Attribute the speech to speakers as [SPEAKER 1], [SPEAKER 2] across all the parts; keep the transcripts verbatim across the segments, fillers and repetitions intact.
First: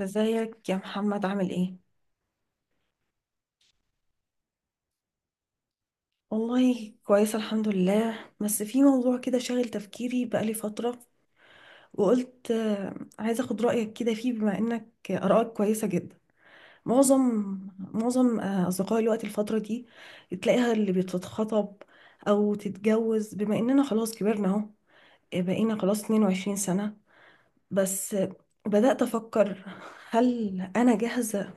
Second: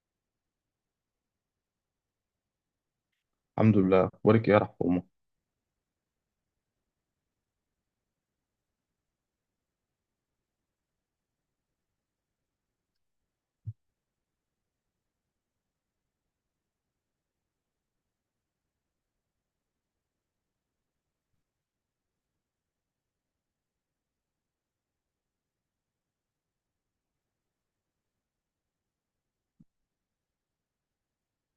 [SPEAKER 1] ازيك يا محمد، عامل ايه؟
[SPEAKER 2] الحمد لله وارك يا رحمه.
[SPEAKER 1] والله كويسة الحمد لله، بس في موضوع كده شاغل تفكيري بقالي فترة، وقلت آه، عايزة اخد رأيك كده فيه بما انك آرائك كويسة جدا. معظم معظم آه، أصدقائي الوقت الفترة دي تلاقيها اللي بتتخطب أو تتجوز، بما اننا خلاص كبرنا اهو. آه، بقينا خلاص 22 سنة، بس آه، بدأت أفكر، هل أنا جاهزة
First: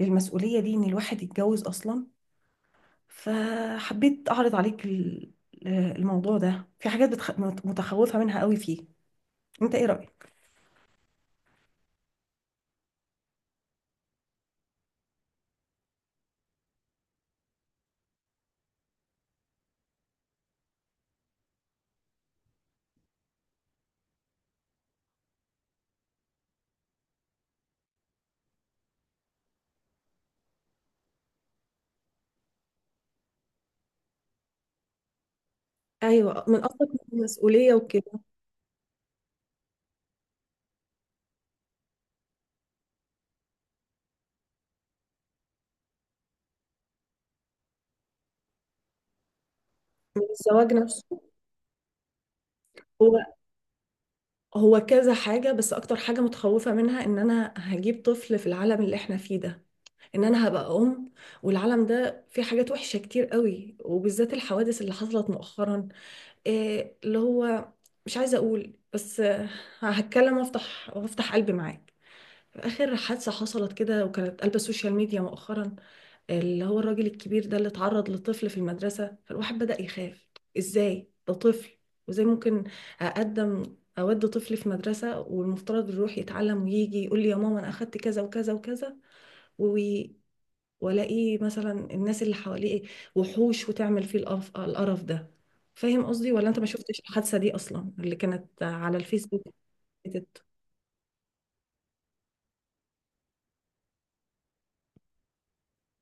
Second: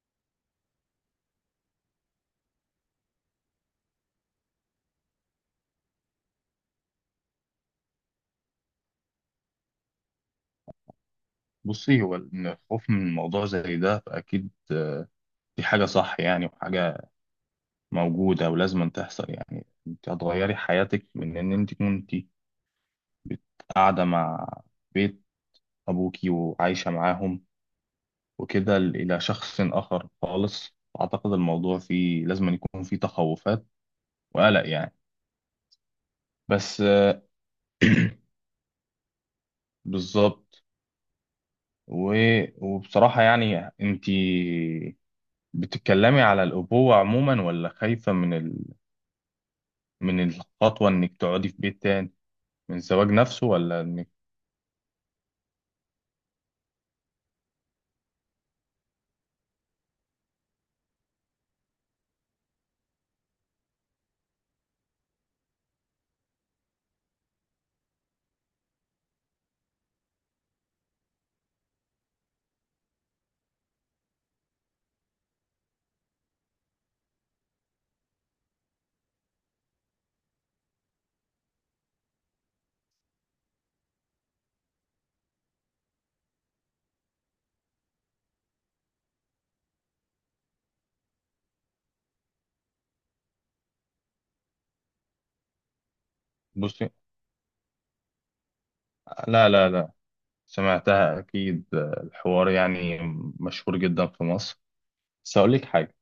[SPEAKER 1] للمسؤولية دي، إن الواحد يتجوز أصلا؟ فحبيت اعرض عليك ال- الموضوع ده. في حاجات بتخ... مت- متخوفة منها قوي فيه، انت ايه رأيك؟
[SPEAKER 2] بصي، هو إن الخوف من موضوع زي ده فأكيد، آه، دي حاجة صح، يعني وحاجة موجودة ولازم أن تحصل. يعني أنت هتغيري حياتك من إن أنت كنتي بت- قاعدة مع بيت أبوكي وعايشة معاهم وكده ل- إلى شخص آخر خالص. أعتقد الموضوع فيه لازم أن يكون فيه تخوفات وقلق يعني.
[SPEAKER 1] ايوه، من
[SPEAKER 2] بس،
[SPEAKER 1] قصدك من
[SPEAKER 2] آه،
[SPEAKER 1] المسؤوليه وكده.
[SPEAKER 2] بالظبط. و... وبصراحة يعني أنت بتتكلمي على الأبوة عموما، ولا خايفة من
[SPEAKER 1] من
[SPEAKER 2] من
[SPEAKER 1] الزواج
[SPEAKER 2] الخطوة إنك
[SPEAKER 1] نفسه.
[SPEAKER 2] تقعدي في بيت تاني، من الزواج
[SPEAKER 1] هو
[SPEAKER 2] نفسه، ولا إنك...
[SPEAKER 1] هو كذا حاجه، بس اكتر حاجه متخوفه منها ان انا هجيب طفل في العالم اللي احنا فيه ده، ان انا هبقى ام. والعالم ده فيه حاجات وحشه كتير قوي، وبالذات الحوادث اللي حصلت مؤخرا. إيه اللي هو، مش عايزه اقول، بس آه، هتكلم وافتح وافتح قلبي معاك. آخر حادثة حصلت كده وكانت قلب السوشيال ميديا مؤخرا، اللي هو الراجل الكبير ده اللي اتعرض لطفل في المدرسة، فالواحد بدأ يخاف. إزاي ده طفل؟ وإزاي ممكن أقدم أود طفل في مدرسة والمفترض يروح يتعلم، ويجي يقول لي يا ماما أنا أخدت كذا وكذا وكذا، وي- وألاقيه مثلا الناس اللي حواليه وحوش وتعمل فيه القرف القرف ده. فاهم قصدي، ولا أنت ما
[SPEAKER 2] بصي،
[SPEAKER 1] شفتش الحادثة دي أصلا اللي كانت على الفيسبوك؟
[SPEAKER 2] لا لا لا، سمعتها أكيد، آه، الحوار يعني مشهور جدا في مصر. بس هقول لك حاجة.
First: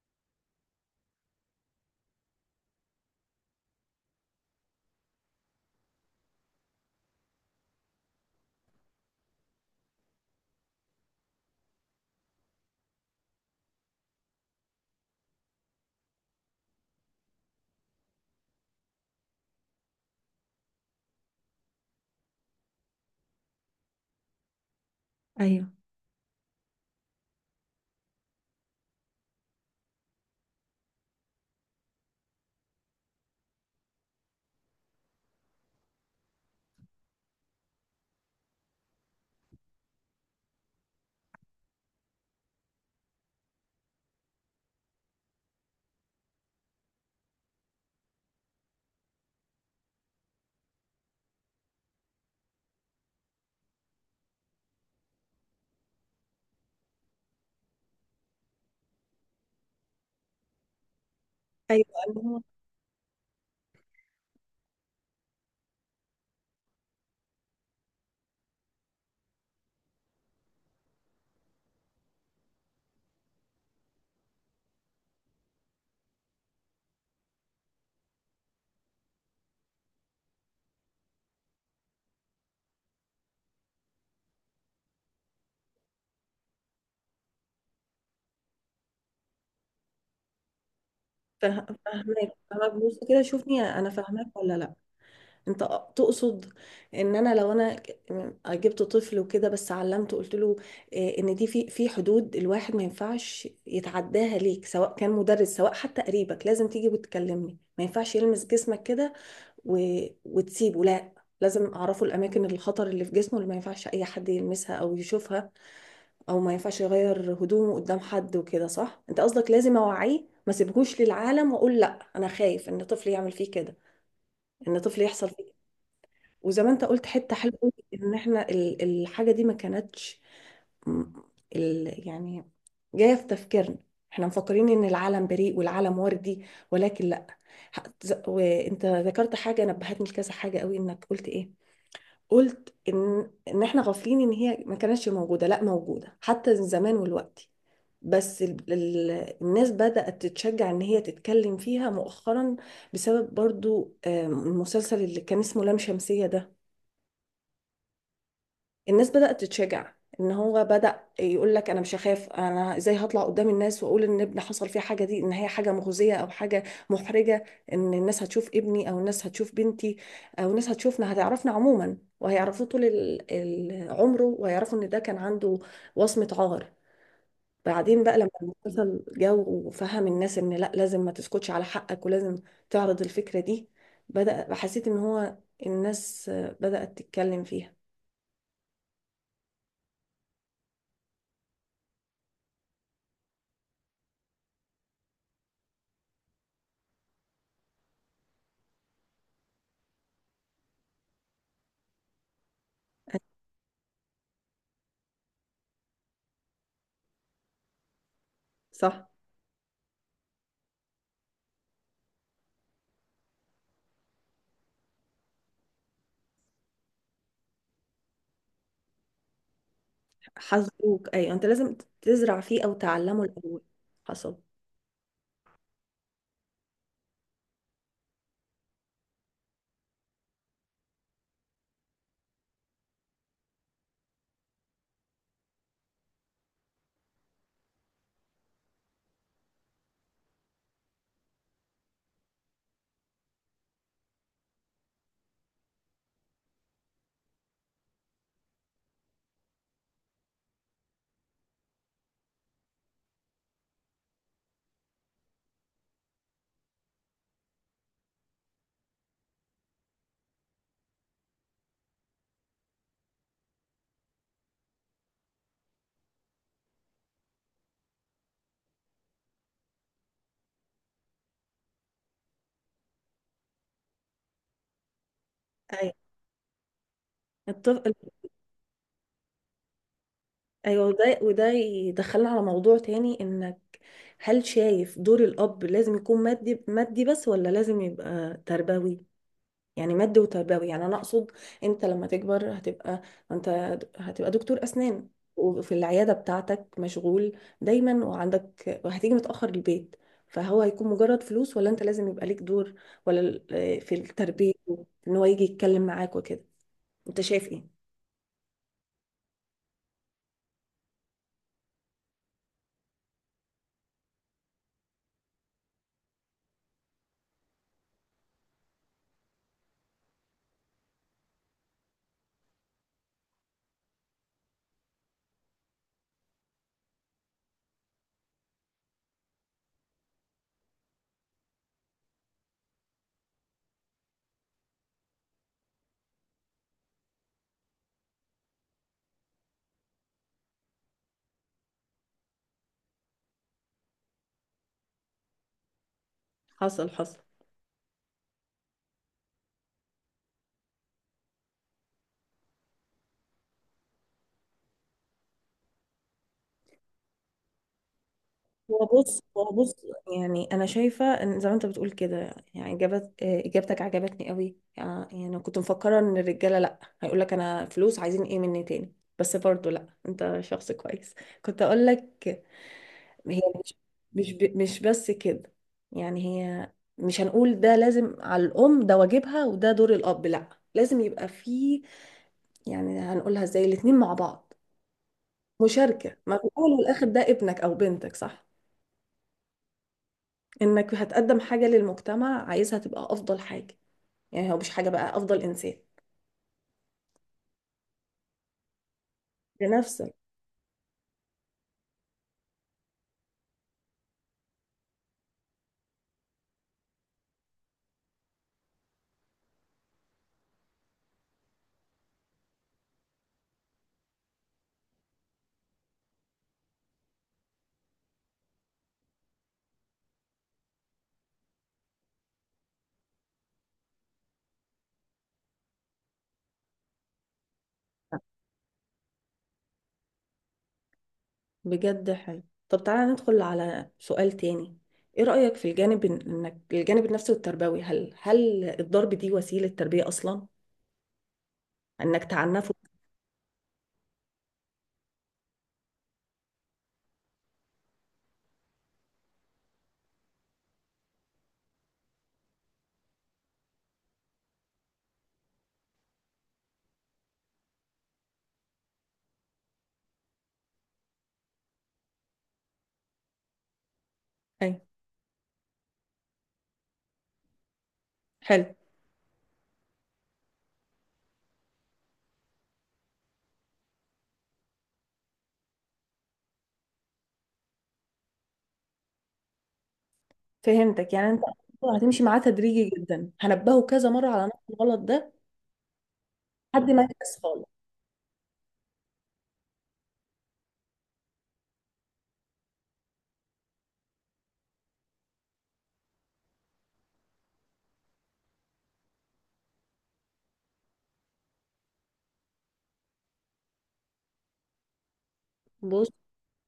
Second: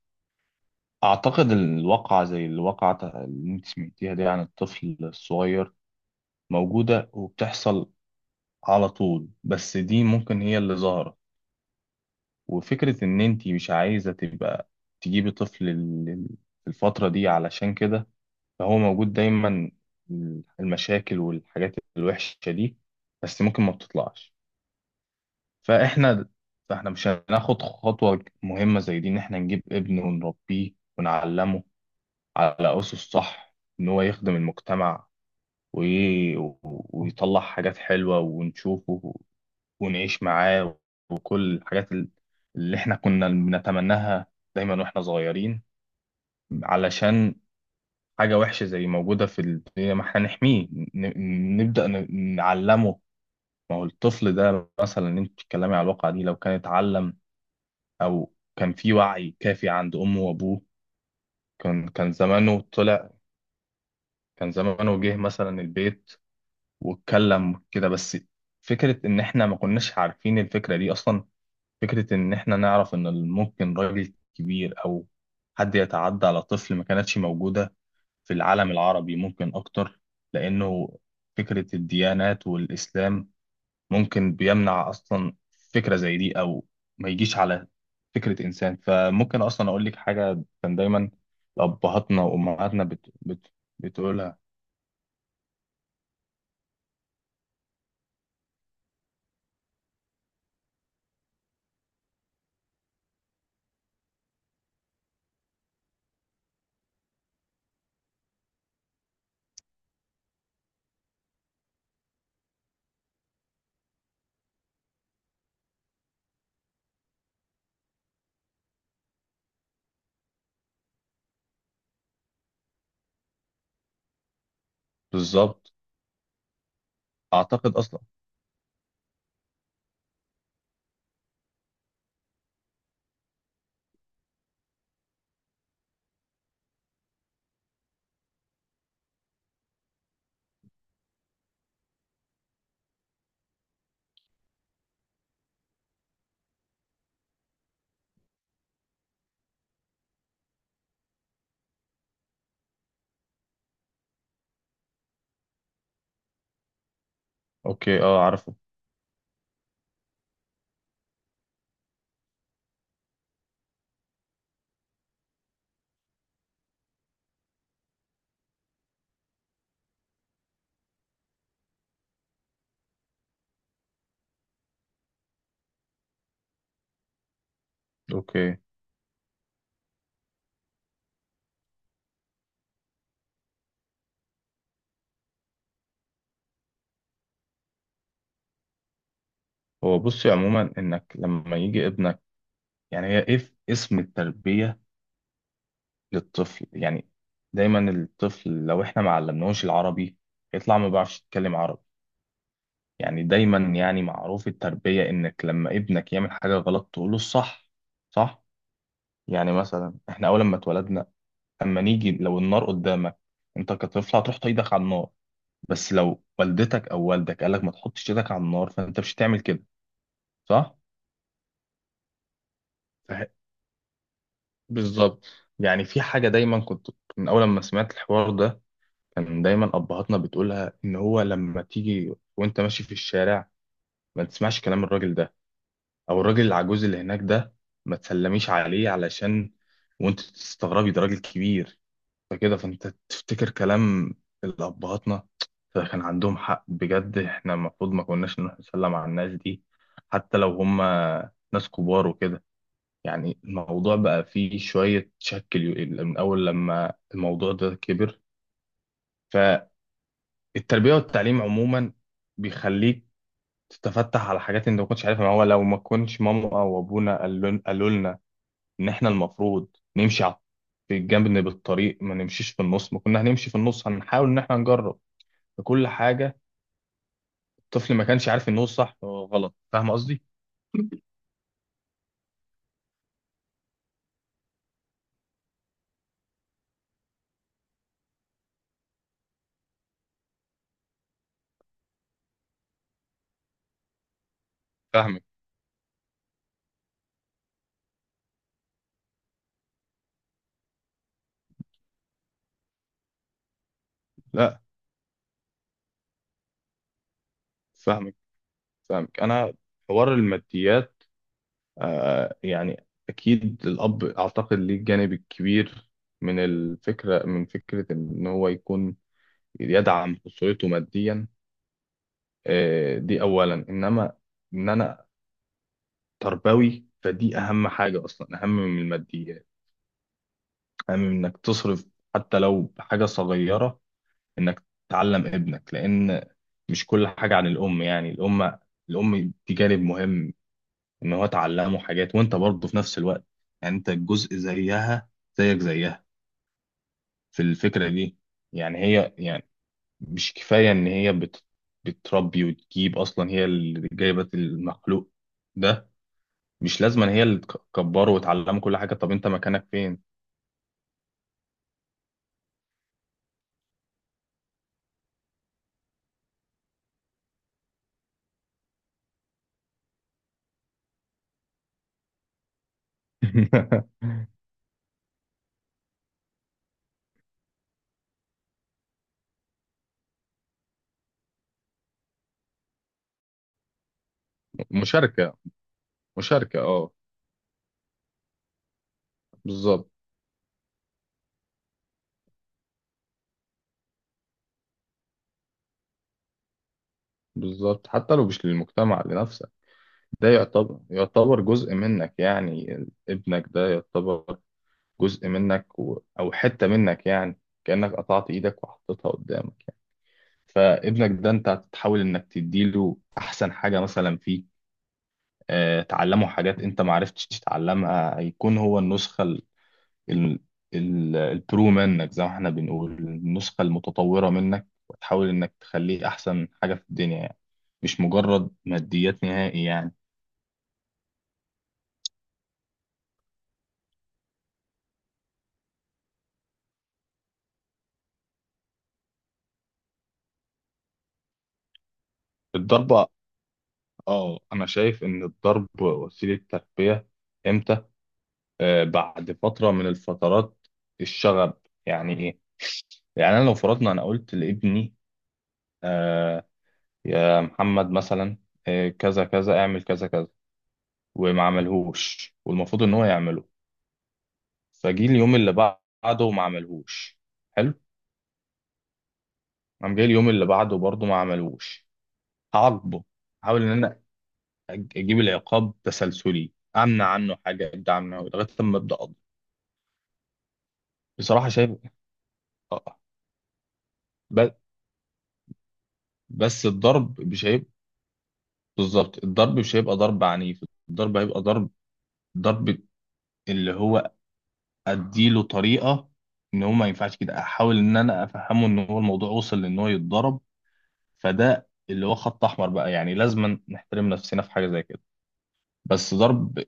[SPEAKER 2] أعتقد الواقعة زي الواقعة اللي أنت سمعتيها دي عن الطفل الصغير موجودة وبتحصل على طول، بس دي ممكن هي اللي ظاهرة. وفكرة إن أنت مش عايزة تبقى تجيبي طفل ال- ال- في الفترة دي علشان كده. فهو موجود دايما المشاكل والحاجات الوحشة دي، بس ممكن ما بتطلعش.
[SPEAKER 1] ايوه،
[SPEAKER 2] فاحنا فاحنا مش هناخد خطوة مهمة زي دي، ان احنا نجيب ابن ونربيه ونعلمه على أسس صح، ان هو يخدم المجتمع وي... ويطلع حاجات حلوة ونشوفه ونعيش معاه وكل الحاجات ال- اللي احنا كنا بنتمناها دايما واحنا صغيرين. علشان حاجة وحشة زي موجودة في الدنيا، ما احنا نحميه، ن- نبدأ ن- نعلمه. ما هو الطفل ده مثلا اللي انت بتتكلمي على الواقعة دي لو كان اتعلم أو كان في وعي كافي عند أمه وأبوه، كان كان
[SPEAKER 1] ايوه،
[SPEAKER 2] زمانه طلع، كان زمانه جه مثلا البيت واتكلم كده بس. فكرة إن احنا ما كناش عارفين الفكرة دي أصلا، فكرة إن احنا نعرف إن ممكن راجل كبير أو حد يتعدى على طفل، ما كانتش موجودة في العالم العربي ممكن أكتر، لأنه فكرة الديانات والإسلام ممكن بيمنع أصلا فكرة زي دي، أو ما يجيش على فكرة إنسان. فممكن أصلا أقول لك حاجة، كان دايما
[SPEAKER 1] فاه-
[SPEAKER 2] أبهاتنا
[SPEAKER 1] فاهماك فاهماك،
[SPEAKER 2] وأمهاتنا
[SPEAKER 1] بص
[SPEAKER 2] بت...
[SPEAKER 1] كده،
[SPEAKER 2] بت...
[SPEAKER 1] شوفني انا فاهماك
[SPEAKER 2] بتقولها.
[SPEAKER 1] ولا لا؟ انت تقصد ان انا لو انا جبت طفل وكده، بس علمته، قلت له إيه، ان دي في في حدود الواحد ما ينفعش يتعداها ليك، سواء كان مدرس سواء حتى قريبك، لازم تيجي وتكلمني، ما ينفعش يلمس جسمك كده و... وتسيبه؟ لا، لازم اعرفه الاماكن الخطر اللي في جسمه اللي ما ينفعش اي حد يلمسها او يشوفها، او ما ينفعش يغير هدومه قدام حد وكده، صح؟ انت قصدك لازم اوعيه، ما سيبهوش للعالم واقول لا، انا خايف ان طفلي يعمل فيه كده، ان طفلي يحصل فيه كده.
[SPEAKER 2] بالظبط.
[SPEAKER 1] وزي ما انت قلت حته حلوه أوي،
[SPEAKER 2] أعتقد أصلا.
[SPEAKER 1] ان احنا ال- الحاجه دي ما كانتش م- ال يعني جايه في تفكيرنا. احنا مفكرين ان العالم بريء والعالم وردي، ولكن لا. ح- ز- وانت ذكرت حاجه نبهتني لكذا حاجه قوي، انك قلت ايه؟ قلت ان ان احنا غافلين، ان هي ما كانتش موجوده، لا موجوده حتى زمان والوقت، بس ال- ال- الناس بدأت تتشجع ان هي تتكلم فيها مؤخرا، بسبب برضو آم، المسلسل اللي كان اسمه لام شمسية ده.
[SPEAKER 2] أوكي، أه، عارفه.
[SPEAKER 1] الناس بدأت تتشجع، ان هو بدأ يقول لك انا مش هخاف. انا ازاي هطلع قدام الناس واقول ان ابني حصل فيه حاجة دي، ان هي حاجة مخزية او حاجة محرجة، ان الناس هتشوف ابني او الناس هتشوف بنتي، او الناس هتشوفنا هتعرفنا عموما، وهيعرفوه طول ال- ال- عمره، وهيعرفوا ان ده كان عنده وصمة عار. بعدين بقى، لما
[SPEAKER 2] أوكي.
[SPEAKER 1] المسلسل جو وفهم الناس ان لا، لازم ما تسكتش على حقك، ولازم تعرض الفكرة دي، بدأ حسيت ان هو الناس بدأت تتكلم فيها.
[SPEAKER 2] هو بصي عموما إنك لما يجي ابنك، يعني هي إيه اسم التربية للطفل، يعني دايما الطفل لو إحنا ما علمناهوش العربي يطلع ما بيعرفش يتكلم عربي. يعني دايما، يعني معروف التربية إنك لما ابنك يعمل حاجة غلط تقوله الصح، صح؟
[SPEAKER 1] صح،
[SPEAKER 2] يعني مثلا إحنا أول ما اتولدنا، أما نيجي لو النار قدامك، أنت كطفل هتروح تحط على النار، بس لو والدتك أو والدك قالك ما تحطش إيدك على النار فأنت مش هتعمل كده. صح؟
[SPEAKER 1] حذروك، ايوه انت لازم تزرع فيه او تعلمه
[SPEAKER 2] فه-
[SPEAKER 1] الاول. حصل.
[SPEAKER 2] بالظبط. يعني في حاجة دايما كنت من أول ما سمعت الحوار ده، كان دايما أبهاتنا بتقولها إن هو لما تيجي وأنت ماشي في الشارع ما تسمعش كلام الراجل ده او الراجل العجوز اللي هناك ده، ما تسلميش عليه، علشان وانت تستغربي ده راجل كبير، فكده فانت تفتكر كلام الابهاتنا. فكان عندهم حق بجد، احنا المفروض ما كناش نروح نسلم على الناس دي حتى لو هم ناس كبار وكده. يعني الموضوع بقى فيه شوية شك اليو- من أول لما الموضوع ده كبر. فالتربية والتعليم عموما بيخليك تتفتح على حاجات انت ما كنتش عارفها. ما هو لو ما كنتش ماما او ابونا قالوا قالوا لنا ان احنا المفروض نمشي على في الجنب بالطريق، ما نمشيش في النص، ما كنا هنمشي في النص، هنحاول ان احنا نجرب في كل
[SPEAKER 1] ايوه،
[SPEAKER 2] حاجه.
[SPEAKER 1] الطفل.
[SPEAKER 2] الطفل ما كانش عارف ان هو صح وغلط، فاهم قصدي.
[SPEAKER 1] ايوه، وده وده يدخلنا على موضوع تاني انك، هل شايف دور الاب لازم يكون مادي مادي بس، ولا لازم يبقى تربوي؟ يعني مادي وتربوي، يعني انا اقصد انت لما تكبر هتبقى، انت هتبقى دكتور اسنان،
[SPEAKER 2] فاهمك،
[SPEAKER 1] وفي العياده بتاعتك مشغول دايما وعندك، وهتيجي متاخر البيت، فهو هيكون مجرد فلوس، ولا انت لازم يبقى ليك دور ولا ال- آه، في التربيه،
[SPEAKER 2] لا،
[SPEAKER 1] ان هو يجي يتكلم معاك وكده، انت شايف ايه؟
[SPEAKER 2] فاهمك فاهمك انا. حوار الماديات، آه يعني اكيد الاب اعتقد ليه الجانب الكبير من الفكره من فكره ان هو يكون يدعم اسرته ماديا. آه دي اولا، انما ان انا تربوي، فدي اهم حاجه اصلا، اهم من الماديات. أهم من إنك تصرف حتى لو بحاجة صغيرة، إنك تعلم ابنك، لأن مش كل حاجة عن الأم. يعني الأم الأم دي جانب مهم، إن هو تعلمه حاجات وأنت برضه في نفس الوقت. يعني أنت جزء زيها، زيك زيها
[SPEAKER 1] حصل حصل.
[SPEAKER 2] في الفكرة دي. يعني هي، يعني مش كفاية إن هي بت بتربي وتجيب، أصلا هي اللي جايبة المخلوق ده. مش لازم إن هي اللي تكبره وتعلمه كل
[SPEAKER 1] هو
[SPEAKER 2] حاجة، طب
[SPEAKER 1] بص
[SPEAKER 2] أنت
[SPEAKER 1] هو
[SPEAKER 2] مكانك
[SPEAKER 1] بص
[SPEAKER 2] فين؟
[SPEAKER 1] يعني انا شايفه ان زي ما انت بتقول كده، يعني اجابت آه، اجابتك عجبتني قوي، يعني يعني كنت مفكره ان الرجاله لا، هيقول لك انا فلوس، عايزين ايه مني تاني. بس برضو لا، انت شخص كويس كنت اقول لك. هي مش، مش ب- مش بس كده، يعني هي، مش هنقول ده لازم على الام، ده واجبها، وده دور الاب، لا لازم يبقى فيه. يعني هنقولها ازاي؟ الاتنين مع بعض،
[SPEAKER 2] مشاركة،
[SPEAKER 1] مشاركه، ما في
[SPEAKER 2] مشاركة،
[SPEAKER 1] الاول
[SPEAKER 2] اه.
[SPEAKER 1] والاخر ده ابنك او بنتك، صح؟
[SPEAKER 2] بالظبط.
[SPEAKER 1] انك هتقدم حاجة للمجتمع عايزها تبقى افضل حاجة، يعني هو مش حاجة، بقى افضل انسان.
[SPEAKER 2] بالظبط، حتى لو مش للمجتمع، لنفسك.
[SPEAKER 1] لنفسك.
[SPEAKER 2] ده يعتبر، يعتبر جزء منك، يعني ابنك ده يعتبر جزء منك و... او حتة منك، يعني كأنك قطعت ايدك وحطيتها قدامك يعني. فابنك ده انت هتحاول انك تديله احسن حاجة مثلا فيه، آه، تعلمه حاجات انت ما عرفتش تتعلمها. هيكون هو النسخة ال- ال- البرو منك، زي ما احنا بنقول النسخة المتطورة منك، وتحاول انك تخليه احسن حاجة في الدنيا، يعني مش مجرد ماديات نهائي يعني.
[SPEAKER 1] بجد حلو. طب تعالى ندخل على سؤال تاني، ايه رأيك في الجانب إن- انك الجانب النفسي والتربوي، هل هل الضرب دي وسيلة تربية اصلا، انك تعنفه؟
[SPEAKER 2] الضربة. اه، انا شايف ان الضرب وسيلة تربية. امتى؟ آه بعد فترة من الفترات الشغب. يعني ايه؟ يعني انا لو فرضنا انا قلت لابني، آه يا محمد مثلا، آه كذا كذا، اعمل كذا كذا، وما عملهوش والمفروض ان هو يعمله،
[SPEAKER 1] أي.
[SPEAKER 2] فجي اليوم اللي بعده وما عملهوش. حلو.
[SPEAKER 1] حلو،
[SPEAKER 2] قام جاي اليوم اللي بعده برضه ما عملهوش، هعاقبه. احاول ان انا أج- اجيب العقاب تسلسلي، امنع عنه حاجه، ابدا عنه لغايه لما ابدا اقضي.
[SPEAKER 1] فهمتك. يعني انت
[SPEAKER 2] بصراحه شايف.
[SPEAKER 1] هتمشي معاه
[SPEAKER 2] آه.
[SPEAKER 1] تدريجي
[SPEAKER 2] آه،
[SPEAKER 1] جدا، هنبهه كذا مرة على
[SPEAKER 2] ب-
[SPEAKER 1] نفس الغلط ده
[SPEAKER 2] بس
[SPEAKER 1] لحد ما
[SPEAKER 2] الضرب
[SPEAKER 1] يحس
[SPEAKER 2] مش
[SPEAKER 1] خالص.
[SPEAKER 2] هيبقى. بالظبط، الضرب مش هيبقى ضرب عنيف. الضرب هيبقى ضرب، ضرب اللي هو اديله طريقه ان هو ما ينفعش كده، احاول ان انا افهمه ان هو الموضوع وصل لان هو يتضرب، فده اللي هو خط احمر بقى، يعني لازم نحترم نفسنا في حاجه زي كده.
[SPEAKER 1] بص،
[SPEAKER 2] بس ضرب،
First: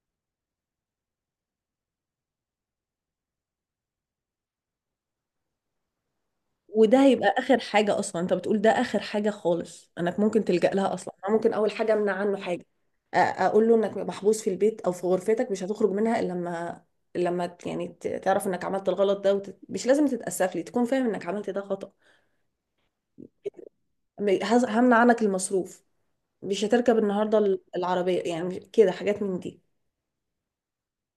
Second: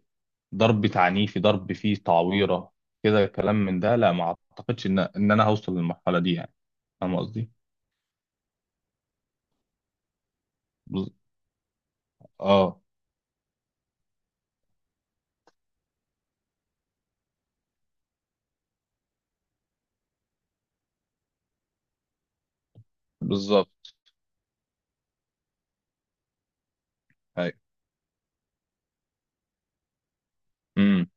[SPEAKER 2] ضرب تعنيفي، ضرب فيه تعويرة، كده كلام من ده لا، ما اعتقدش ان ان انا هوصل للمرحلة دي يعني.
[SPEAKER 1] وده
[SPEAKER 2] فاهم
[SPEAKER 1] هيبقى
[SPEAKER 2] قصدي؟
[SPEAKER 1] اخر حاجه اصلا. انت بتقول ده اخر حاجه خالص انك ممكن تلجأ لها،
[SPEAKER 2] بز...
[SPEAKER 1] اصلا أنا ممكن اول حاجه امنع عنه حاجه، أ-
[SPEAKER 2] اه.
[SPEAKER 1] اقول له انك محبوس في البيت او في غرفتك، مش هتخرج منها الا لما لما ت- يعني ت- تعرف انك عملت الغلط ده، وت... مش لازم تتأسف لي، تكون فاهم انك عملت ده خطأ.
[SPEAKER 2] بالظبط.
[SPEAKER 1] م- هز- همنع عنك المصروف، مش هتركب النهارده
[SPEAKER 2] ايوه.
[SPEAKER 1] ال- العربيه، يعني مش- كده حاجات من دي.
[SPEAKER 2] امم.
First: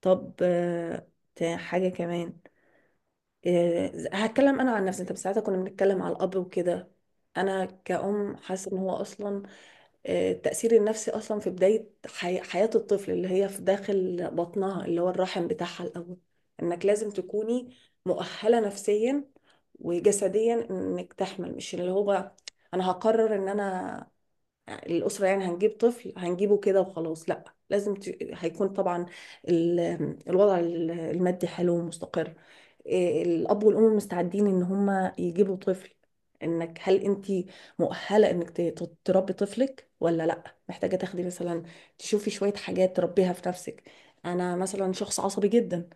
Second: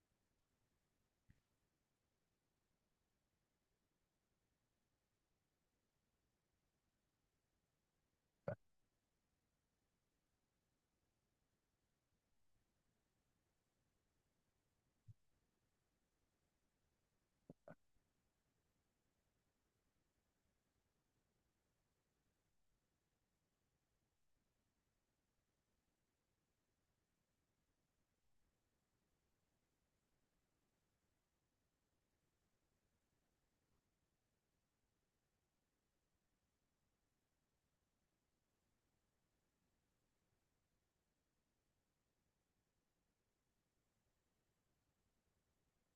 [SPEAKER 1] طب آه، تا- حاجه كمان. آه، هتكلم انا عن نفسي انت، بس ساعتها كنا بنتكلم على الاب وكده. انا كأم حاسه ان هو اصلا، آه، التأثير النفسي أصلا في بداية حي حياة الطفل اللي هي في داخل بطنها اللي هو الرحم بتاعها الأول، إنك لازم تكوني مؤهلة نفسيا وجسديا إنك تحمل. مش اللي هو أنا هقرر إن أنا، الأسرة يعني هنجيب طفل هنجيبه كده وخلاص. لا، لازم ت... هيكون طبعا ال... الوضع ال- المادي حلو ومستقر. إيه، الأب والأم مستعدين إن هما يجيبوا طفل، إنك، هل أنت مؤهلة إنك ت- ت- تربي طفلك ولا لا، محتاجة تاخدي مثلا، تشوفي شوية حاجات تربيها في نفسك. أنا مثلا شخص عصبي جدا،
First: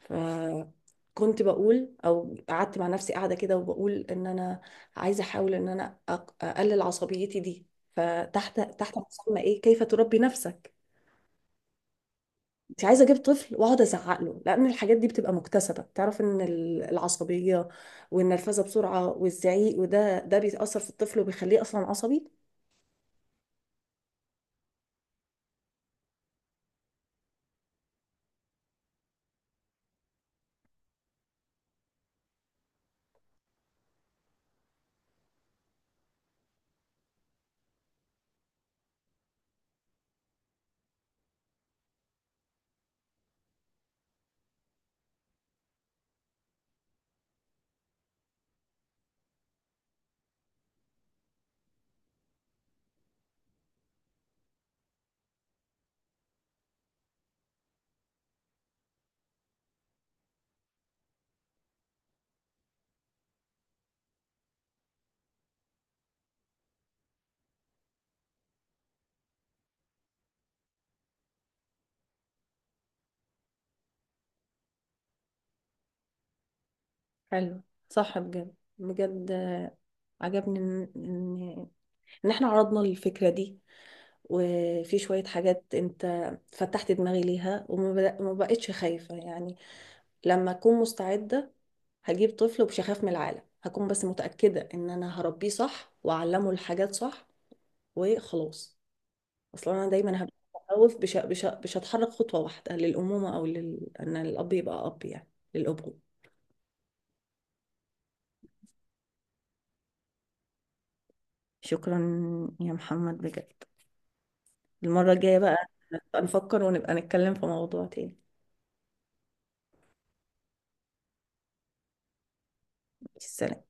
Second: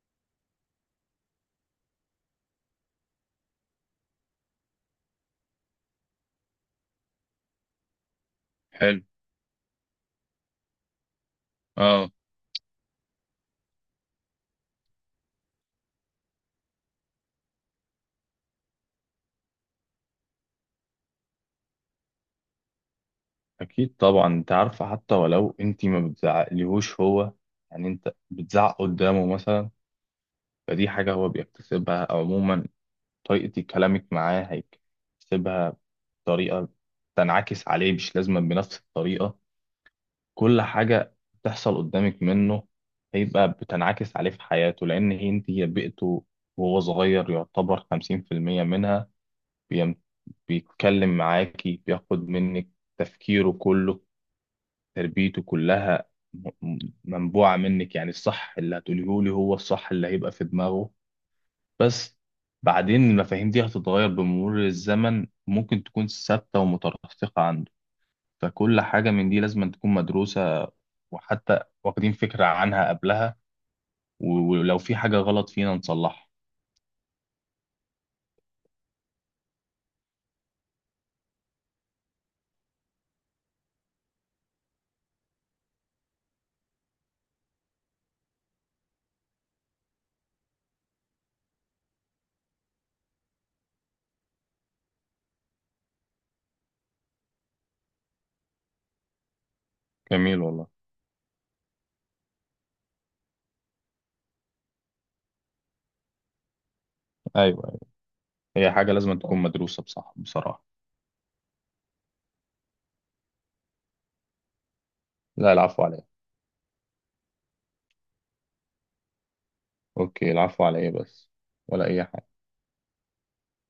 [SPEAKER 1] فكنت بقول، او قعدت مع نفسي قاعده كده، وبقول ان انا عايزه احاول ان انا أق- اقلل عصبيتي دي. فتحت تحت
[SPEAKER 2] حلو.
[SPEAKER 1] مسمى ايه كيف تربي نفسك.
[SPEAKER 2] اه.
[SPEAKER 1] انت عايزه اجيب طفل واقعد ازعق له، لان الحاجات دي بتبقى مكتسبه. تعرف ان ال- العصبيه والنرفزه بسرعه والزعيق، وده ده بيأثر في الطفل وبيخليه اصلا عصبي.
[SPEAKER 2] اكيد طبعا، انت عارفة حتى ولو انت ما بتزعقليهوش هو، يعني انت بتزعق قدامه مثلا، فدي حاجة هو بيكتسبها، أو عموما طريقة كلامك معاه هيكتسبها بطريقة تنعكس عليه مش لازم بنفس الطريقة. كل حاجة بتحصل قدامك منه هيبقى بتنعكس عليه في حياته، لأن هي انت هي بيئته، وهو صغير يعتبر خمسين في المية منها. بيم- بيتكلم معاكي، بياخد منك تفكيره كله، تربيته كلها م- م- منبوعة منك. يعني الصح اللي هتقوليه لي هو الصح اللي هيبقى في دماغه. بس بعدين المفاهيم دي هتتغير بمرور الزمن، ممكن تكون ثابتة ومترسخة، فكل حاجة من دي لازم تكون مدروسة، وحتى واخدين فكرة عنها قبلها، و- ولو في حاجة غلط فينا نصلحها.
[SPEAKER 1] حلو. صح بجد بجد، آه، عجبني ان ان إن احنا عرضنا الفكرة دي، وفي شوية حاجات انت فتحت دماغي ليها، وما بد- ما بقتش خايفة يعني. لما اكون مستعدة هجيب طفل ومش هخاف من العالم، هكون بس متأكدة ان انا هربيه صح واعلمه الحاجات صح وخلاص. اصلا انا دايما هبقى
[SPEAKER 2] جميل والله.
[SPEAKER 1] متخوف، مش مش مش هتحرك خطوة واحدة للأمومة او لل... ان الاب يبقى اب، يعني للأبوة.
[SPEAKER 2] أيوة أيوة. هي حاجة لازم تكون مدروسة بصح بصراحة.
[SPEAKER 1] شكرا يا محمد بجد. المرة الجاية
[SPEAKER 2] لا،
[SPEAKER 1] بقى
[SPEAKER 2] العفو عليا.
[SPEAKER 1] نبقى نفكر، ونبقى نتكلم في موضوع تاني.
[SPEAKER 2] أوكي، العفو عليا، بس ولا أي حاجة.
[SPEAKER 1] السلام.